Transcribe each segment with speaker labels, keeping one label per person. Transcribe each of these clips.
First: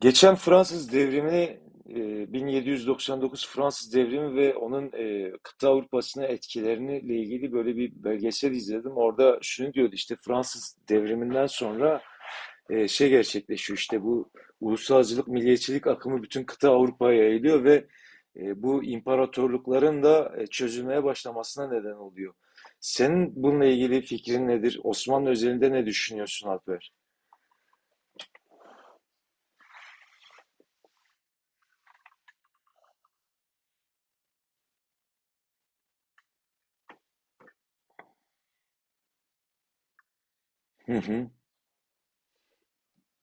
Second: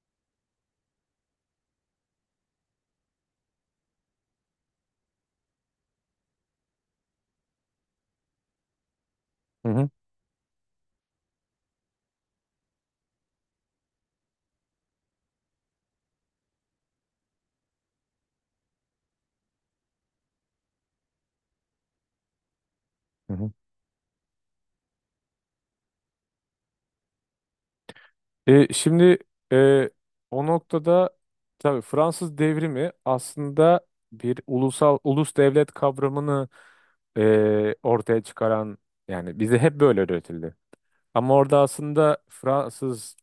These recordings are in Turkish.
Speaker 1: Geçen Fransız Devrimi, 1799 Fransız devrimi ve onun kıta Avrupa'sına etkilerini ilgili böyle bir belgesel izledim. Orada
Speaker 2: Hı
Speaker 1: şunu
Speaker 2: hı.
Speaker 1: diyordu işte Fransız devriminden sonra şey gerçekleşiyor işte bu ulusalcılık, milliyetçilik akımı bütün kıta Avrupa'ya yayılıyor ve bu imparatorlukların da çözülmeye başlamasına neden oluyor.
Speaker 2: hı
Speaker 1: Senin
Speaker 2: hı.
Speaker 1: bununla ilgili fikrin nedir? Osmanlı özelinde ne düşünüyorsun Alper?
Speaker 2: Şimdi e, o noktada tabii Fransız devrimi aslında bir ulus devlet kavramını ortaya çıkaran, yani bize hep böyle öğretildi.
Speaker 1: Hı hı,
Speaker 2: Ama orada aslında Fransız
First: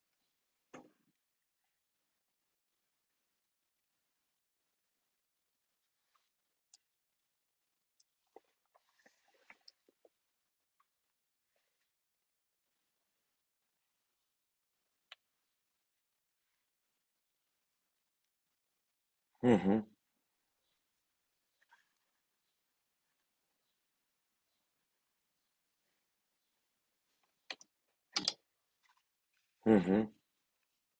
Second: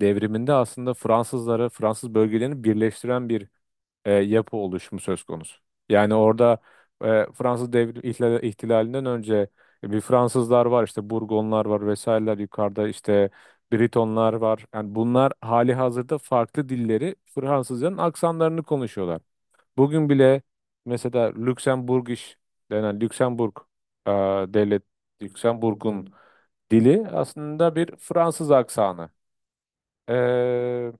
Speaker 2: devriminde aslında Fransızları, Fransız bölgelerini birleştiren bir yapı oluşumu söz konusu. Yani orada Fransız ihtilalinden önce bir Fransızlar var, işte Burgonlar var, vesaireler yukarıda, işte Britonlar var. Yani bunlar hali hazırda farklı dilleri, Fransızların aksanlarını konuşuyorlar.
Speaker 1: hı hı,
Speaker 2: Bugün bile mesela Lüksemburgiş denen Lüksemburg e, devlet Lüksemburg'un dili aslında bir Fransız aksanı.
Speaker 1: hı hı.
Speaker 2: E,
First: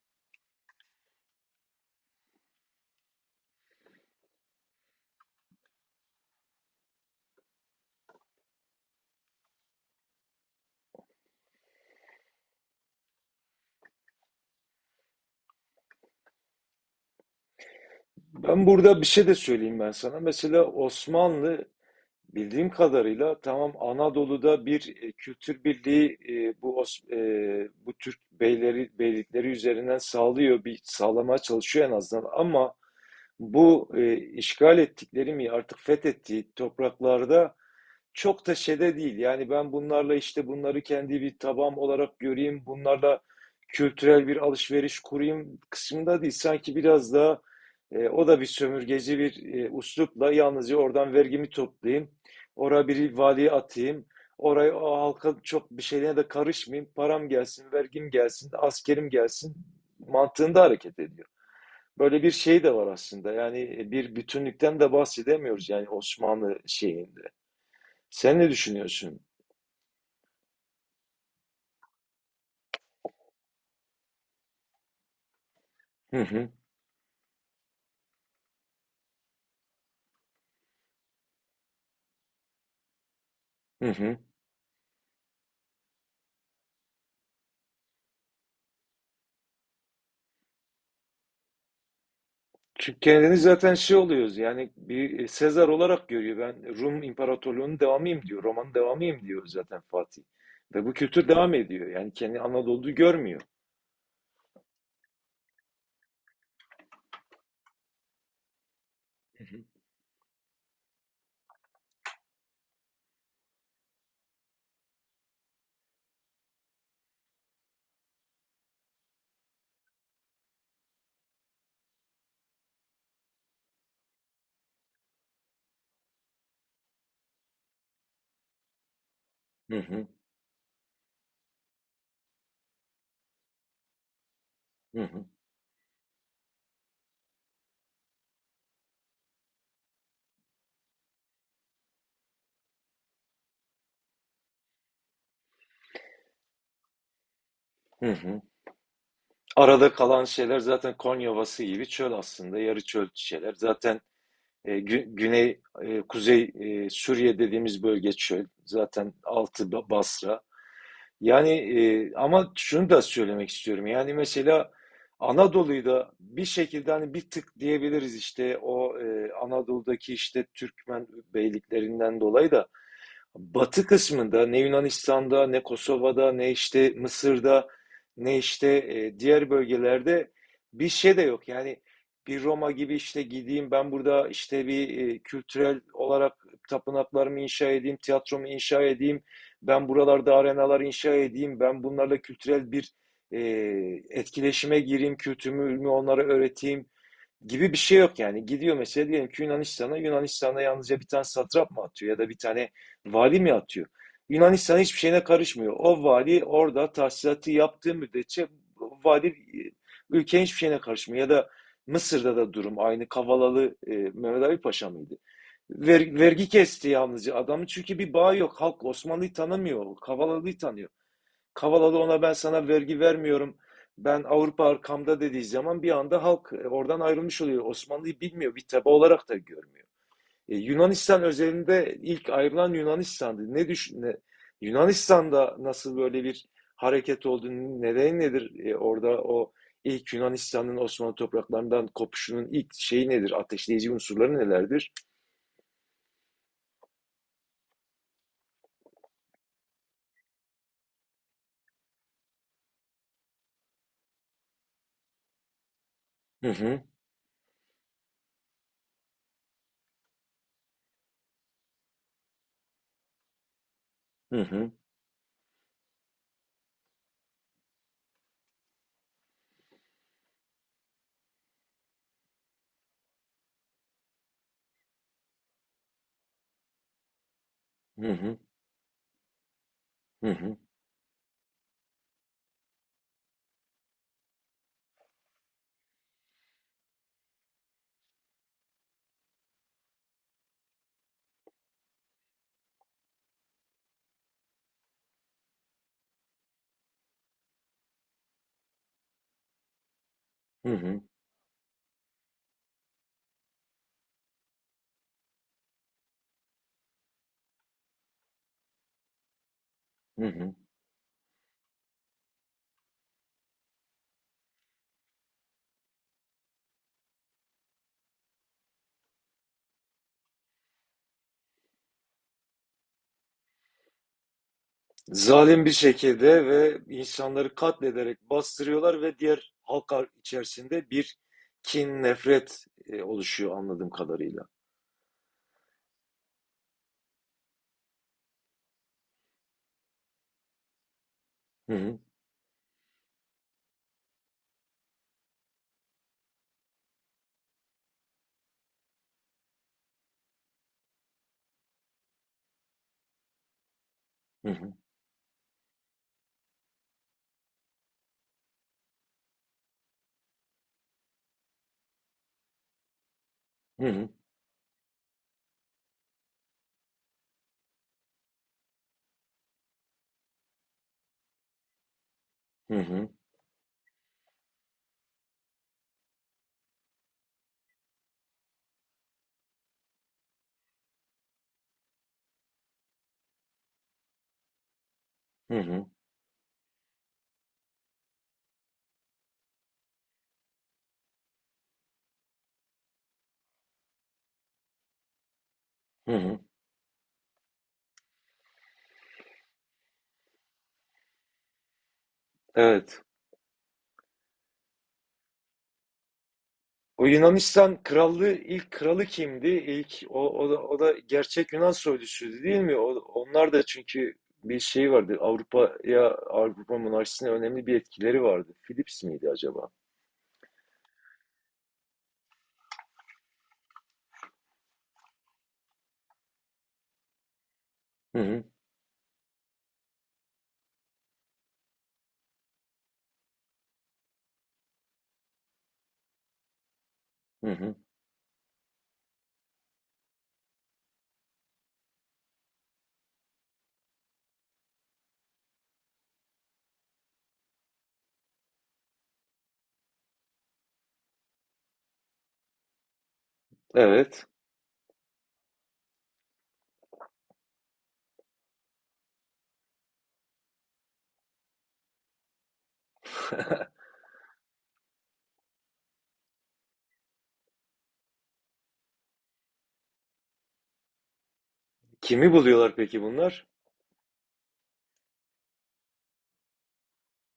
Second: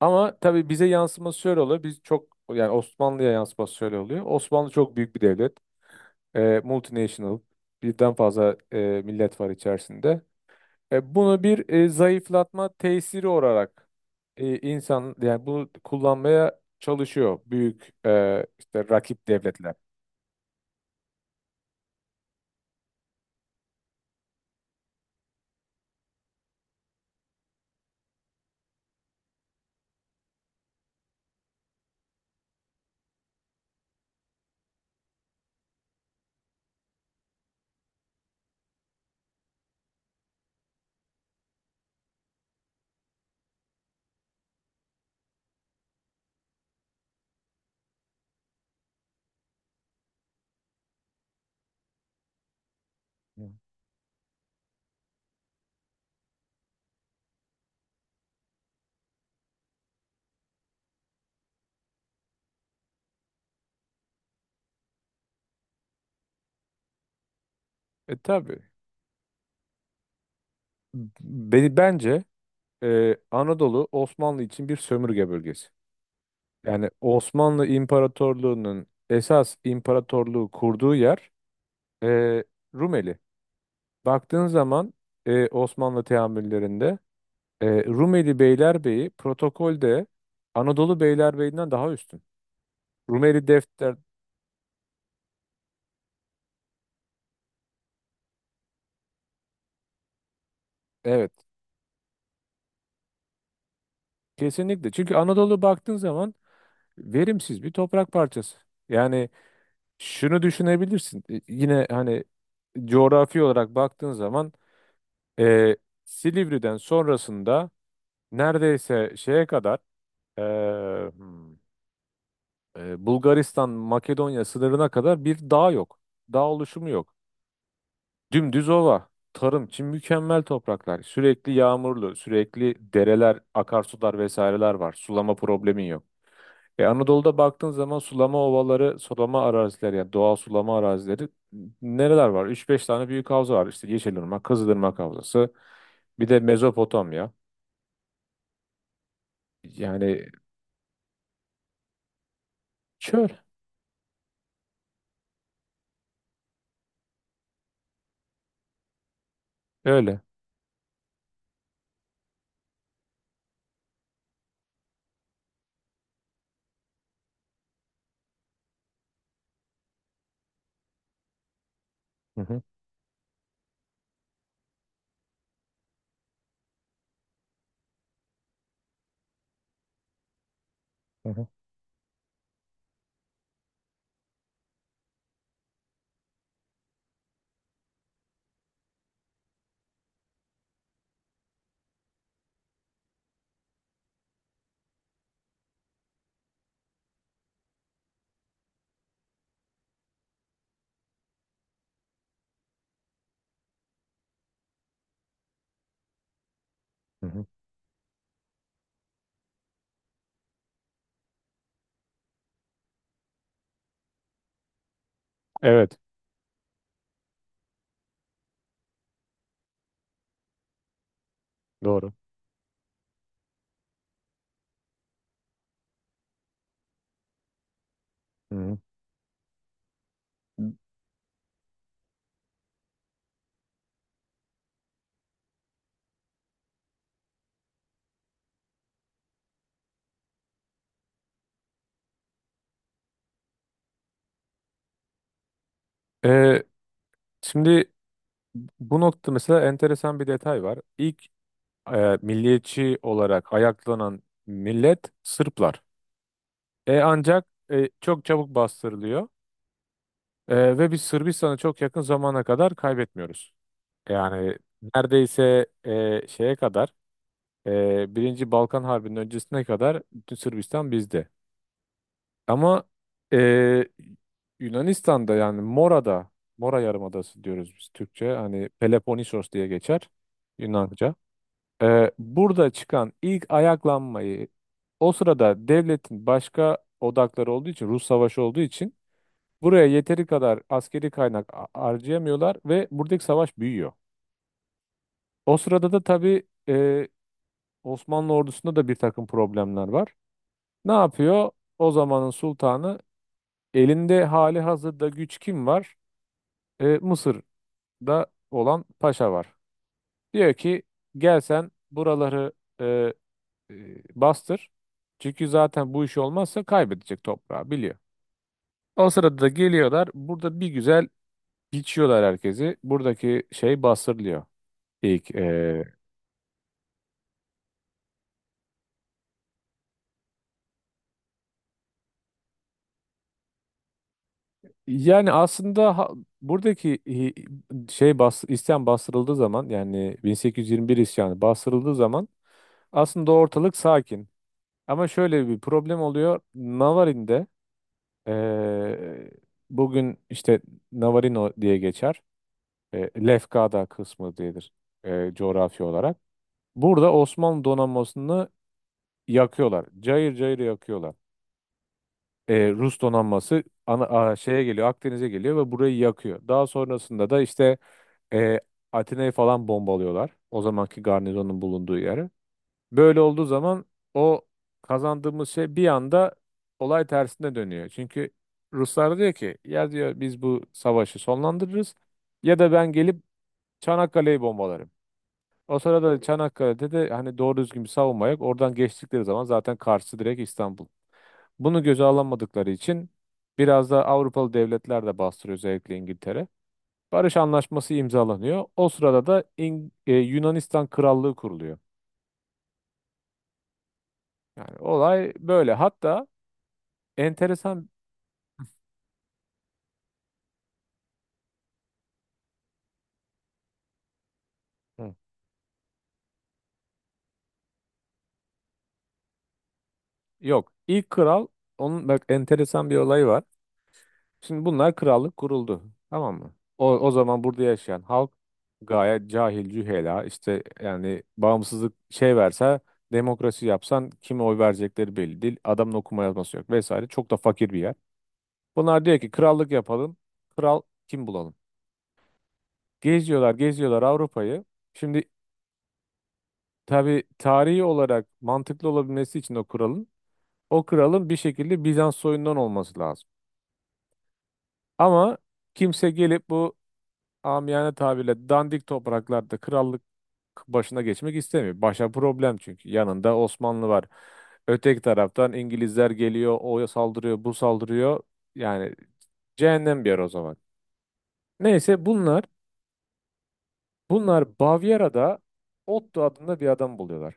Speaker 2: Ama tabii bize yansıması şöyle oluyor. Biz çok Yani Osmanlı'ya yansıması şöyle oluyor. Osmanlı çok büyük bir devlet. Multinational. Birden fazla millet var içerisinde. Bunu bir zayıflatma tesiri olarak insan, yani bunu kullanmaya çalışıyor büyük,
Speaker 1: Ben
Speaker 2: işte
Speaker 1: burada bir şey
Speaker 2: rakip
Speaker 1: de
Speaker 2: devletler.
Speaker 1: söyleyeyim ben sana. Mesela Osmanlı bildiğim kadarıyla tamam Anadolu'da bir kültür birliği bu Türk beyleri beylikleri üzerinden sağlıyor, bir sağlamaya çalışıyor en azından ama bu işgal ettikleri mi artık fethettiği topraklarda çok da şeyde değil. Yani ben bunlarla işte bunları kendi bir tabağım olarak göreyim, bunlarla kültürel bir alışveriş kurayım kısmında değil. Sanki biraz daha o da bir sömürgeci bir üslupla yalnızca oradan vergimi toplayayım. Oraya bir valiye atayım. Oraya o halka çok bir şeylere de karışmayayım. Param gelsin, vergim gelsin, askerim gelsin mantığında hareket ediyor. Böyle bir şey de var aslında. Yani bir bütünlükten de bahsedemiyoruz yani Osmanlı şeyinde. Sen ne
Speaker 2: Tabii.
Speaker 1: düşünüyorsun?
Speaker 2: B- Beni bence Anadolu Osmanlı için bir sömürge bölgesi.
Speaker 1: Hı hı,
Speaker 2: Yani Osmanlı İmparatorluğu'nun esas imparatorluğu kurduğu yer e, Rumeli.
Speaker 1: hı hı.
Speaker 2: Baktığın zaman Osmanlı teamüllerinde Rumeli Beylerbeyi protokolde Anadolu Beylerbeyi'nden daha üstün.
Speaker 1: Çünkü kendini
Speaker 2: Rumeli
Speaker 1: zaten
Speaker 2: defter
Speaker 1: şey oluyoruz yani bir Sezar olarak görüyor. Ben Rum İmparatorluğu'nun devamıyım diyor. Roma'nın devamıyım diyor zaten Fatih. Ve bu kültür
Speaker 2: evet
Speaker 1: devam ediyor. Yani kendi Anadolu'yu görmüyor.
Speaker 2: kesinlikle. Çünkü Anadolu baktığın zaman verimsiz bir toprak parçası. Yani
Speaker 1: Hı
Speaker 2: şunu düşünebilirsin. Yine hani coğrafi olarak baktığın zaman, Ee, Silivri'den sonrasında neredeyse şeye kadar, ee, hmm, Bulgaristan Makedonya sınırına kadar bir dağ yok. Dağ oluşumu yok. Dümdüz ova. Tarım için
Speaker 1: hı,
Speaker 2: mükemmel topraklar. Sürekli yağmurlu, sürekli dereler, akarsular, vesaireler var.
Speaker 1: hı hı,
Speaker 2: Sulama problemin yok. Anadolu'da baktığın zaman sulama ovaları, sulama arazileri, yani doğal sulama arazileri nereler var? Üç-beş tane büyük havza var. İşte Yeşilırmak, Kızılırmak Havzası, bir de Mezopotamya.
Speaker 1: hı hı. Arada kalan
Speaker 2: Yani,
Speaker 1: şeyler zaten Konya Ovası gibi çöl aslında. Yarı çöl
Speaker 2: şöyle.
Speaker 1: şeyler. Zaten güney, kuzey Suriye dediğimiz bölge çöl. Zaten altı
Speaker 2: Öyle.
Speaker 1: Basra. Yani ama şunu da söylemek istiyorum. Yani mesela Anadolu'yu da bir şekilde hani bir tık diyebiliriz işte o Anadolu'daki işte Türkmen beyliklerinden
Speaker 2: Hı
Speaker 1: dolayı
Speaker 2: hı,
Speaker 1: da batı kısmında ne Yunanistan'da ne Kosova'da ne işte Mısır'da ne işte diğer bölgelerde bir şey de
Speaker 2: hı hı,
Speaker 1: yok. Yani bir Roma gibi işte gideyim ben burada işte bir kültürel olarak tapınaklarımı inşa edeyim, tiyatromu inşa edeyim, ben buralarda arenalar inşa edeyim, ben bunlarla kültürel bir e, etkileşime gireyim, kültürümü onlara öğreteyim gibi bir şey yok yani. Gidiyor mesela diyelim ki Yunanistan'a, Yunanistan'a yalnızca bir tane satrap mı atıyor ya da bir tane vali mi atıyor? Yunanistan hiçbir şeyine karışmıyor. O vali orada
Speaker 2: hı hı.
Speaker 1: tahsilatı yaptığı müddetçe vali ülkenin hiçbir şeyine karışmıyor. Ya da Mısır'da da durum aynı. Kavalalı Mehmet Ali Paşa mıydı?
Speaker 2: Evet.
Speaker 1: Vergi kesti yalnızca adamın çünkü bir bağı yok. Halk Osmanlı'yı tanımıyor. Kavalalı'yı tanıyor. Kavalalı
Speaker 2: Doğru.
Speaker 1: ona ben sana vergi vermiyorum. Ben Avrupa arkamda dediği zaman bir anda halk oradan ayrılmış oluyor. Osmanlı'yı bilmiyor,
Speaker 2: Hı
Speaker 1: bir
Speaker 2: hı.
Speaker 1: taba olarak da görmüyor. Yunanistan özelinde ilk ayrılan Yunanistan'dı. Yunanistan'da nasıl böyle bir hareket olduğunu nedeni nedir? Orada o ilk Yunanistan'ın Osmanlı topraklarından kopuşunun ilk şeyi nedir? Ateşleyici unsurları nelerdir?
Speaker 2: Ee, Şimdi bu nokta mesela enteresan bir detay var. İlk milliyetçi olarak ayaklanan millet Sırplar.
Speaker 1: Hı hı,
Speaker 2: Ancak çok çabuk bastırılıyor. Ve biz Sırbistan'ı çok yakın zamana kadar kaybetmiyoruz.
Speaker 1: hı
Speaker 2: Yani
Speaker 1: hı,
Speaker 2: neredeyse şeye kadar, Birinci Balkan Harbi'nin öncesine kadar bütün Sırbistan bizde. Ama e, Yunanistan'da, yani Mora'da, Mora Yarımadası diyoruz biz
Speaker 1: hı
Speaker 2: Türkçe.
Speaker 1: hı,
Speaker 2: Hani Peloponnesos diye geçer
Speaker 1: hı hı,
Speaker 2: Yunanca. Burada çıkan ilk ayaklanmayı, o sırada devletin başka odakları olduğu için, Rus savaşı olduğu için, buraya yeteri kadar askeri kaynak harcayamıyorlar ve buradaki savaş büyüyor. O sırada da tabii e, Osmanlı ordusunda da bir takım problemler var.
Speaker 1: hı
Speaker 2: Ne
Speaker 1: hı,
Speaker 2: yapıyor? O zamanın sultanı, elinde hali hazırda güç kim var? Mısır'da olan paşa var.
Speaker 1: hı hı.
Speaker 2: Diyor ki gel sen buraları e, e, bastır. Çünkü zaten bu iş olmazsa kaybedecek toprağı biliyor. O sırada da geliyorlar. Burada bir güzel biçiyorlar herkesi. Buradaki şey bastırılıyor. İlk,
Speaker 1: Zalim bir
Speaker 2: e,
Speaker 1: şekilde ve insanları katlederek bastırıyorlar ve diğer halklar içerisinde bir kin, nefret oluşuyor anladığım kadarıyla.
Speaker 2: Yani aslında buradaki isyan bastırıldığı zaman, yani 1821 isyanı
Speaker 1: Hı
Speaker 2: bastırıldığı
Speaker 1: hı,
Speaker 2: zaman aslında ortalık sakin. Ama şöyle bir problem oluyor. Navarin'de, eee, bugün işte Navarino diye geçer. Lefkada kısmı
Speaker 1: hı
Speaker 2: diyedir,
Speaker 1: hı,
Speaker 2: coğrafi olarak. Burada Osmanlı donanmasını yakıyorlar. Cayır cayır yakıyorlar. Rus donanması
Speaker 1: hı hı,
Speaker 2: şeye geliyor, Akdeniz'e geliyor ve burayı yakıyor. Daha sonrasında da işte eee Atina'yı falan bombalıyorlar. O zamanki garnizonun bulunduğu yeri.
Speaker 1: hı hı,
Speaker 2: Böyle olduğu zaman o kazandığımız şey bir anda olay tersine dönüyor. Çünkü Ruslar diyor ki ya diyor biz bu savaşı sonlandırırız, ya da ben gelip Çanakkale'yi bombalarım.
Speaker 1: hı
Speaker 2: O
Speaker 1: hı,
Speaker 2: sırada Çanakkale'de de hani doğru düzgün bir savunma yok. Oradan geçtikleri zaman zaten karşısı direkt İstanbul. Bunu göze alamadıkları için biraz da Avrupalı devletler de bastırıyor, özellikle
Speaker 1: hı hı.
Speaker 2: İngiltere. Barış anlaşması imzalanıyor. O sırada da Yunanistan Krallığı kuruluyor.
Speaker 1: Evet.
Speaker 2: Yani olay böyle. Hatta
Speaker 1: O Yunanistan
Speaker 2: enteresan.
Speaker 1: krallığı ilk kralı kimdi? İlk o da, gerçek Yunan soyluydu değil mi? O, onlar da çünkü bir şey
Speaker 2: Hı.
Speaker 1: vardı. Avrupa'ya Avrupa monarşisine önemli bir etkileri vardı. Philips miydi acaba?
Speaker 2: Yok. İlk kral, onun bak enteresan bir olayı var. Şimdi bunlar krallık kuruldu. Tamam mı? O zaman burada yaşayan
Speaker 1: Hı
Speaker 2: halk
Speaker 1: hı,
Speaker 2: gayet cahil, cühela, işte yani bağımsızlık şey verse, demokrasi yapsan kime oy verecekleri belli değil. Adamın okuma yazması yok vesaire. Çok da
Speaker 1: hı
Speaker 2: fakir
Speaker 1: hı.
Speaker 2: bir yer. Bunlar diyor ki krallık yapalım. Kral kim bulalım? Geziyorlar, geziyorlar Avrupa'yı. Şimdi tabii tarihi olarak mantıklı olabilmesi için o kralın bir şekilde Bizans soyundan olması lazım.
Speaker 1: Evet.
Speaker 2: Ama kimse gelip bu amiyane tabirle dandik topraklarda krallık başına geçmek istemiyor. Başa problem çünkü. Yanında Osmanlı var. Öteki taraftan İngilizler geliyor. O saldırıyor, bu saldırıyor. Yani cehennem bir yer o zaman. Neyse
Speaker 1: Kimi
Speaker 2: bunlar
Speaker 1: buluyorlar peki bunlar?
Speaker 2: bunlar Bavyera'da Otto adında bir adam buluyorlar.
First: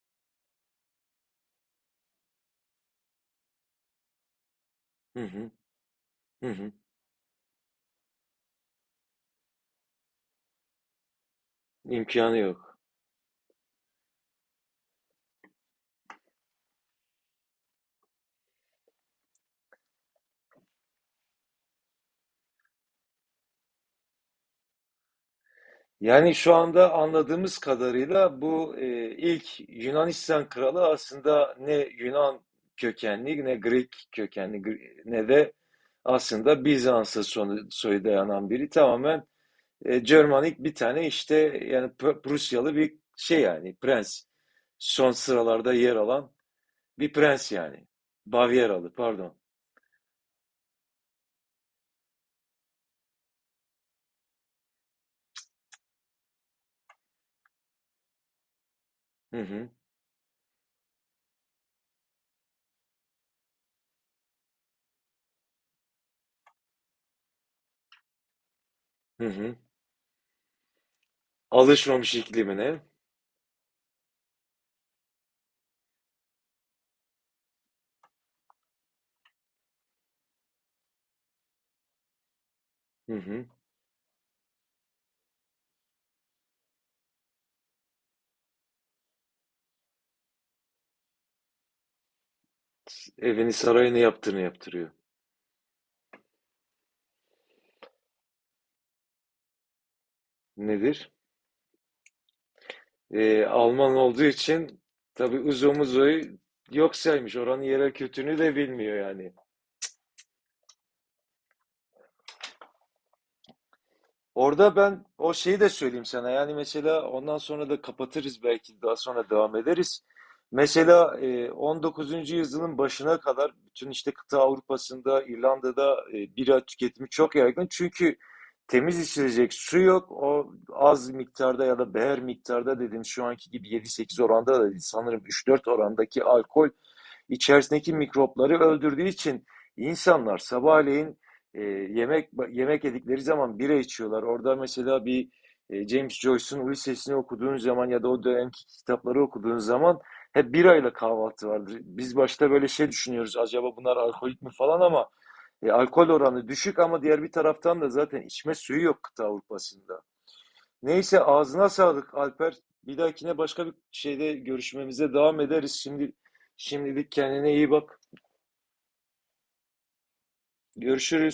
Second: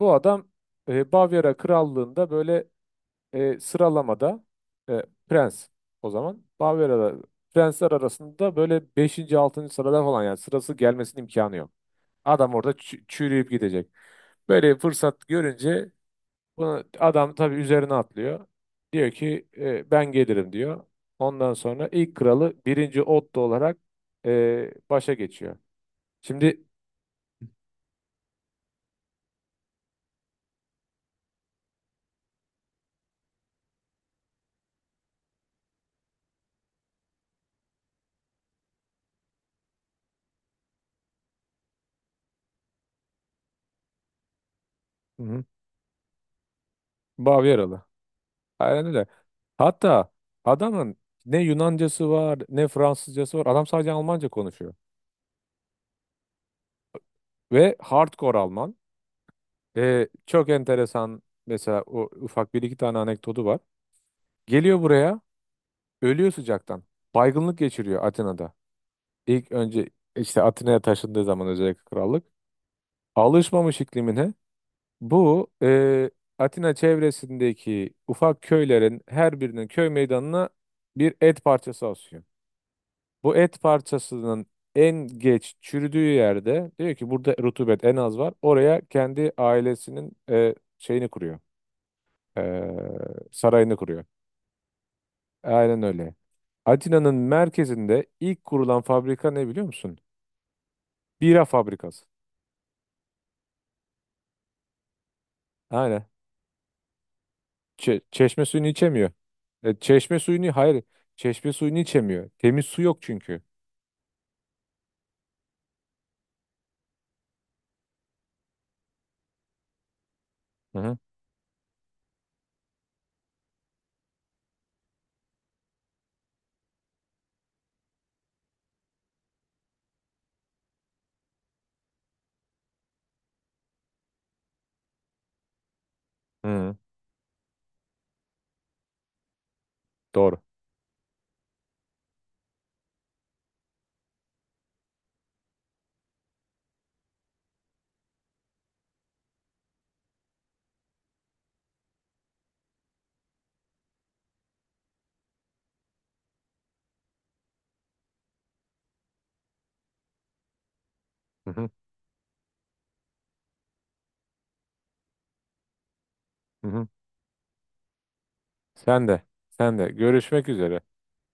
Speaker 2: Bu adam Bavyera krallığında böyle sıralamada e,
Speaker 1: Hı hı,
Speaker 2: prens, o zaman
Speaker 1: hı hı.
Speaker 2: Barbera'da prensler arasında böyle beşinci 6. sırada falan, yani sırası gelmesinin imkanı yok.
Speaker 1: İmkanı
Speaker 2: Adam orada
Speaker 1: yok.
Speaker 2: çürüyüp gidecek. Böyle bir fırsat görünce bunu, adam tabii üzerine atlıyor. Diyor ki ben gelirim diyor. Ondan sonra ilk kralı birinci Otto olarak başa geçiyor.
Speaker 1: Yani şu
Speaker 2: Şimdi.
Speaker 1: anda anladığımız kadarıyla bu ilk Yunanistan kralı aslında ne Yunan kökenli ne Grek kökenli ne de aslında Bizans'a soyu dayanan biri, tamamen Germanik bir tane işte yani Prusyalı bir şey yani prens. Son
Speaker 2: Hı hı.
Speaker 1: sıralarda yer alan bir prens
Speaker 2: Bavyeralı.
Speaker 1: yani.
Speaker 2: Aynen
Speaker 1: Bavyeralı
Speaker 2: öyle.
Speaker 1: pardon.
Speaker 2: Hatta adamın ne Yunancası var, ne Fransızcası var. Adam sadece Almanca konuşuyor. Ve hardcore Alman.
Speaker 1: Hı hı,
Speaker 2: Çok enteresan mesela, o ufak bir iki tane anekdotu var. Geliyor buraya, ölüyor sıcaktan. Baygınlık geçiriyor Atina'da.
Speaker 1: hı
Speaker 2: İlk
Speaker 1: hı.
Speaker 2: önce işte Atina'ya taşındığı zaman, özellikle
Speaker 1: Alışmamış
Speaker 2: krallık.
Speaker 1: iklimine.
Speaker 2: Alışmamış iklimine. Bu Atina çevresindeki ufak köylerin her birinin köy meydanına bir et parçası asıyor.
Speaker 1: Hı
Speaker 2: Bu
Speaker 1: hı.
Speaker 2: et parçasının en geç çürüdüğü yerde diyor ki burada rutubet en az var. Oraya kendi ailesinin şeyini kuruyor. E,
Speaker 1: Evini
Speaker 2: Sarayını
Speaker 1: sarayını
Speaker 2: kuruyor.
Speaker 1: yaptığını yaptırıyor.
Speaker 2: Aynen öyle. Atina'nın merkezinde ilk kurulan fabrika ne biliyor musun?
Speaker 1: Nedir?
Speaker 2: Bira fabrikası.
Speaker 1: Alman olduğu için tabii uzun
Speaker 2: Aynen.
Speaker 1: uzoyu yok saymış. Oranın yerel kültürünü
Speaker 2: Çeşme
Speaker 1: de
Speaker 2: suyunu
Speaker 1: bilmiyor
Speaker 2: içemiyor.
Speaker 1: yani.
Speaker 2: Çeşme suyunu hayır. Çeşme suyunu içemiyor. Temiz su yok çünkü.
Speaker 1: Orada ben o şeyi de söyleyeyim sana. Yani mesela ondan sonra da kapatırız belki daha sonra devam ederiz.
Speaker 2: Hı hı.
Speaker 1: Mesela 19. yüzyılın başına kadar bütün işte kıta Avrupa'sında, İrlanda'da bira tüketimi çok yaygın. Çünkü temiz içilecek su yok. O az miktarda ya da beher miktarda dedim şu anki gibi 7-8 oranda da değil. Sanırım 3-4 orandaki
Speaker 2: Hı
Speaker 1: alkol
Speaker 2: hı.
Speaker 1: içerisindeki mikropları öldürdüğü için insanlar
Speaker 2: Doğru.
Speaker 1: sabahleyin yemek yedikleri zaman bira içiyorlar. Orada mesela bir James Joyce'un Ulysses'ini okuduğun zaman ya da o dönemki kitapları okuduğun zaman hep birayla kahvaltı vardır. Biz başta böyle şey düşünüyoruz acaba bunlar alkolik mi falan ama alkol oranı düşük ama diğer bir taraftan da zaten içme suyu yok kıta Avrupa'sında. Neyse
Speaker 2: Hı
Speaker 1: ağzına
Speaker 2: hı.
Speaker 1: sağlık Alper. Bir dahakine başka bir şeyde görüşmemize devam ederiz. Şimdi
Speaker 2: Hı hı.
Speaker 1: şimdilik kendine iyi bak.
Speaker 2: Sen de. Sen de. Görüşmek üzere.
Speaker 1: Görüşürüz.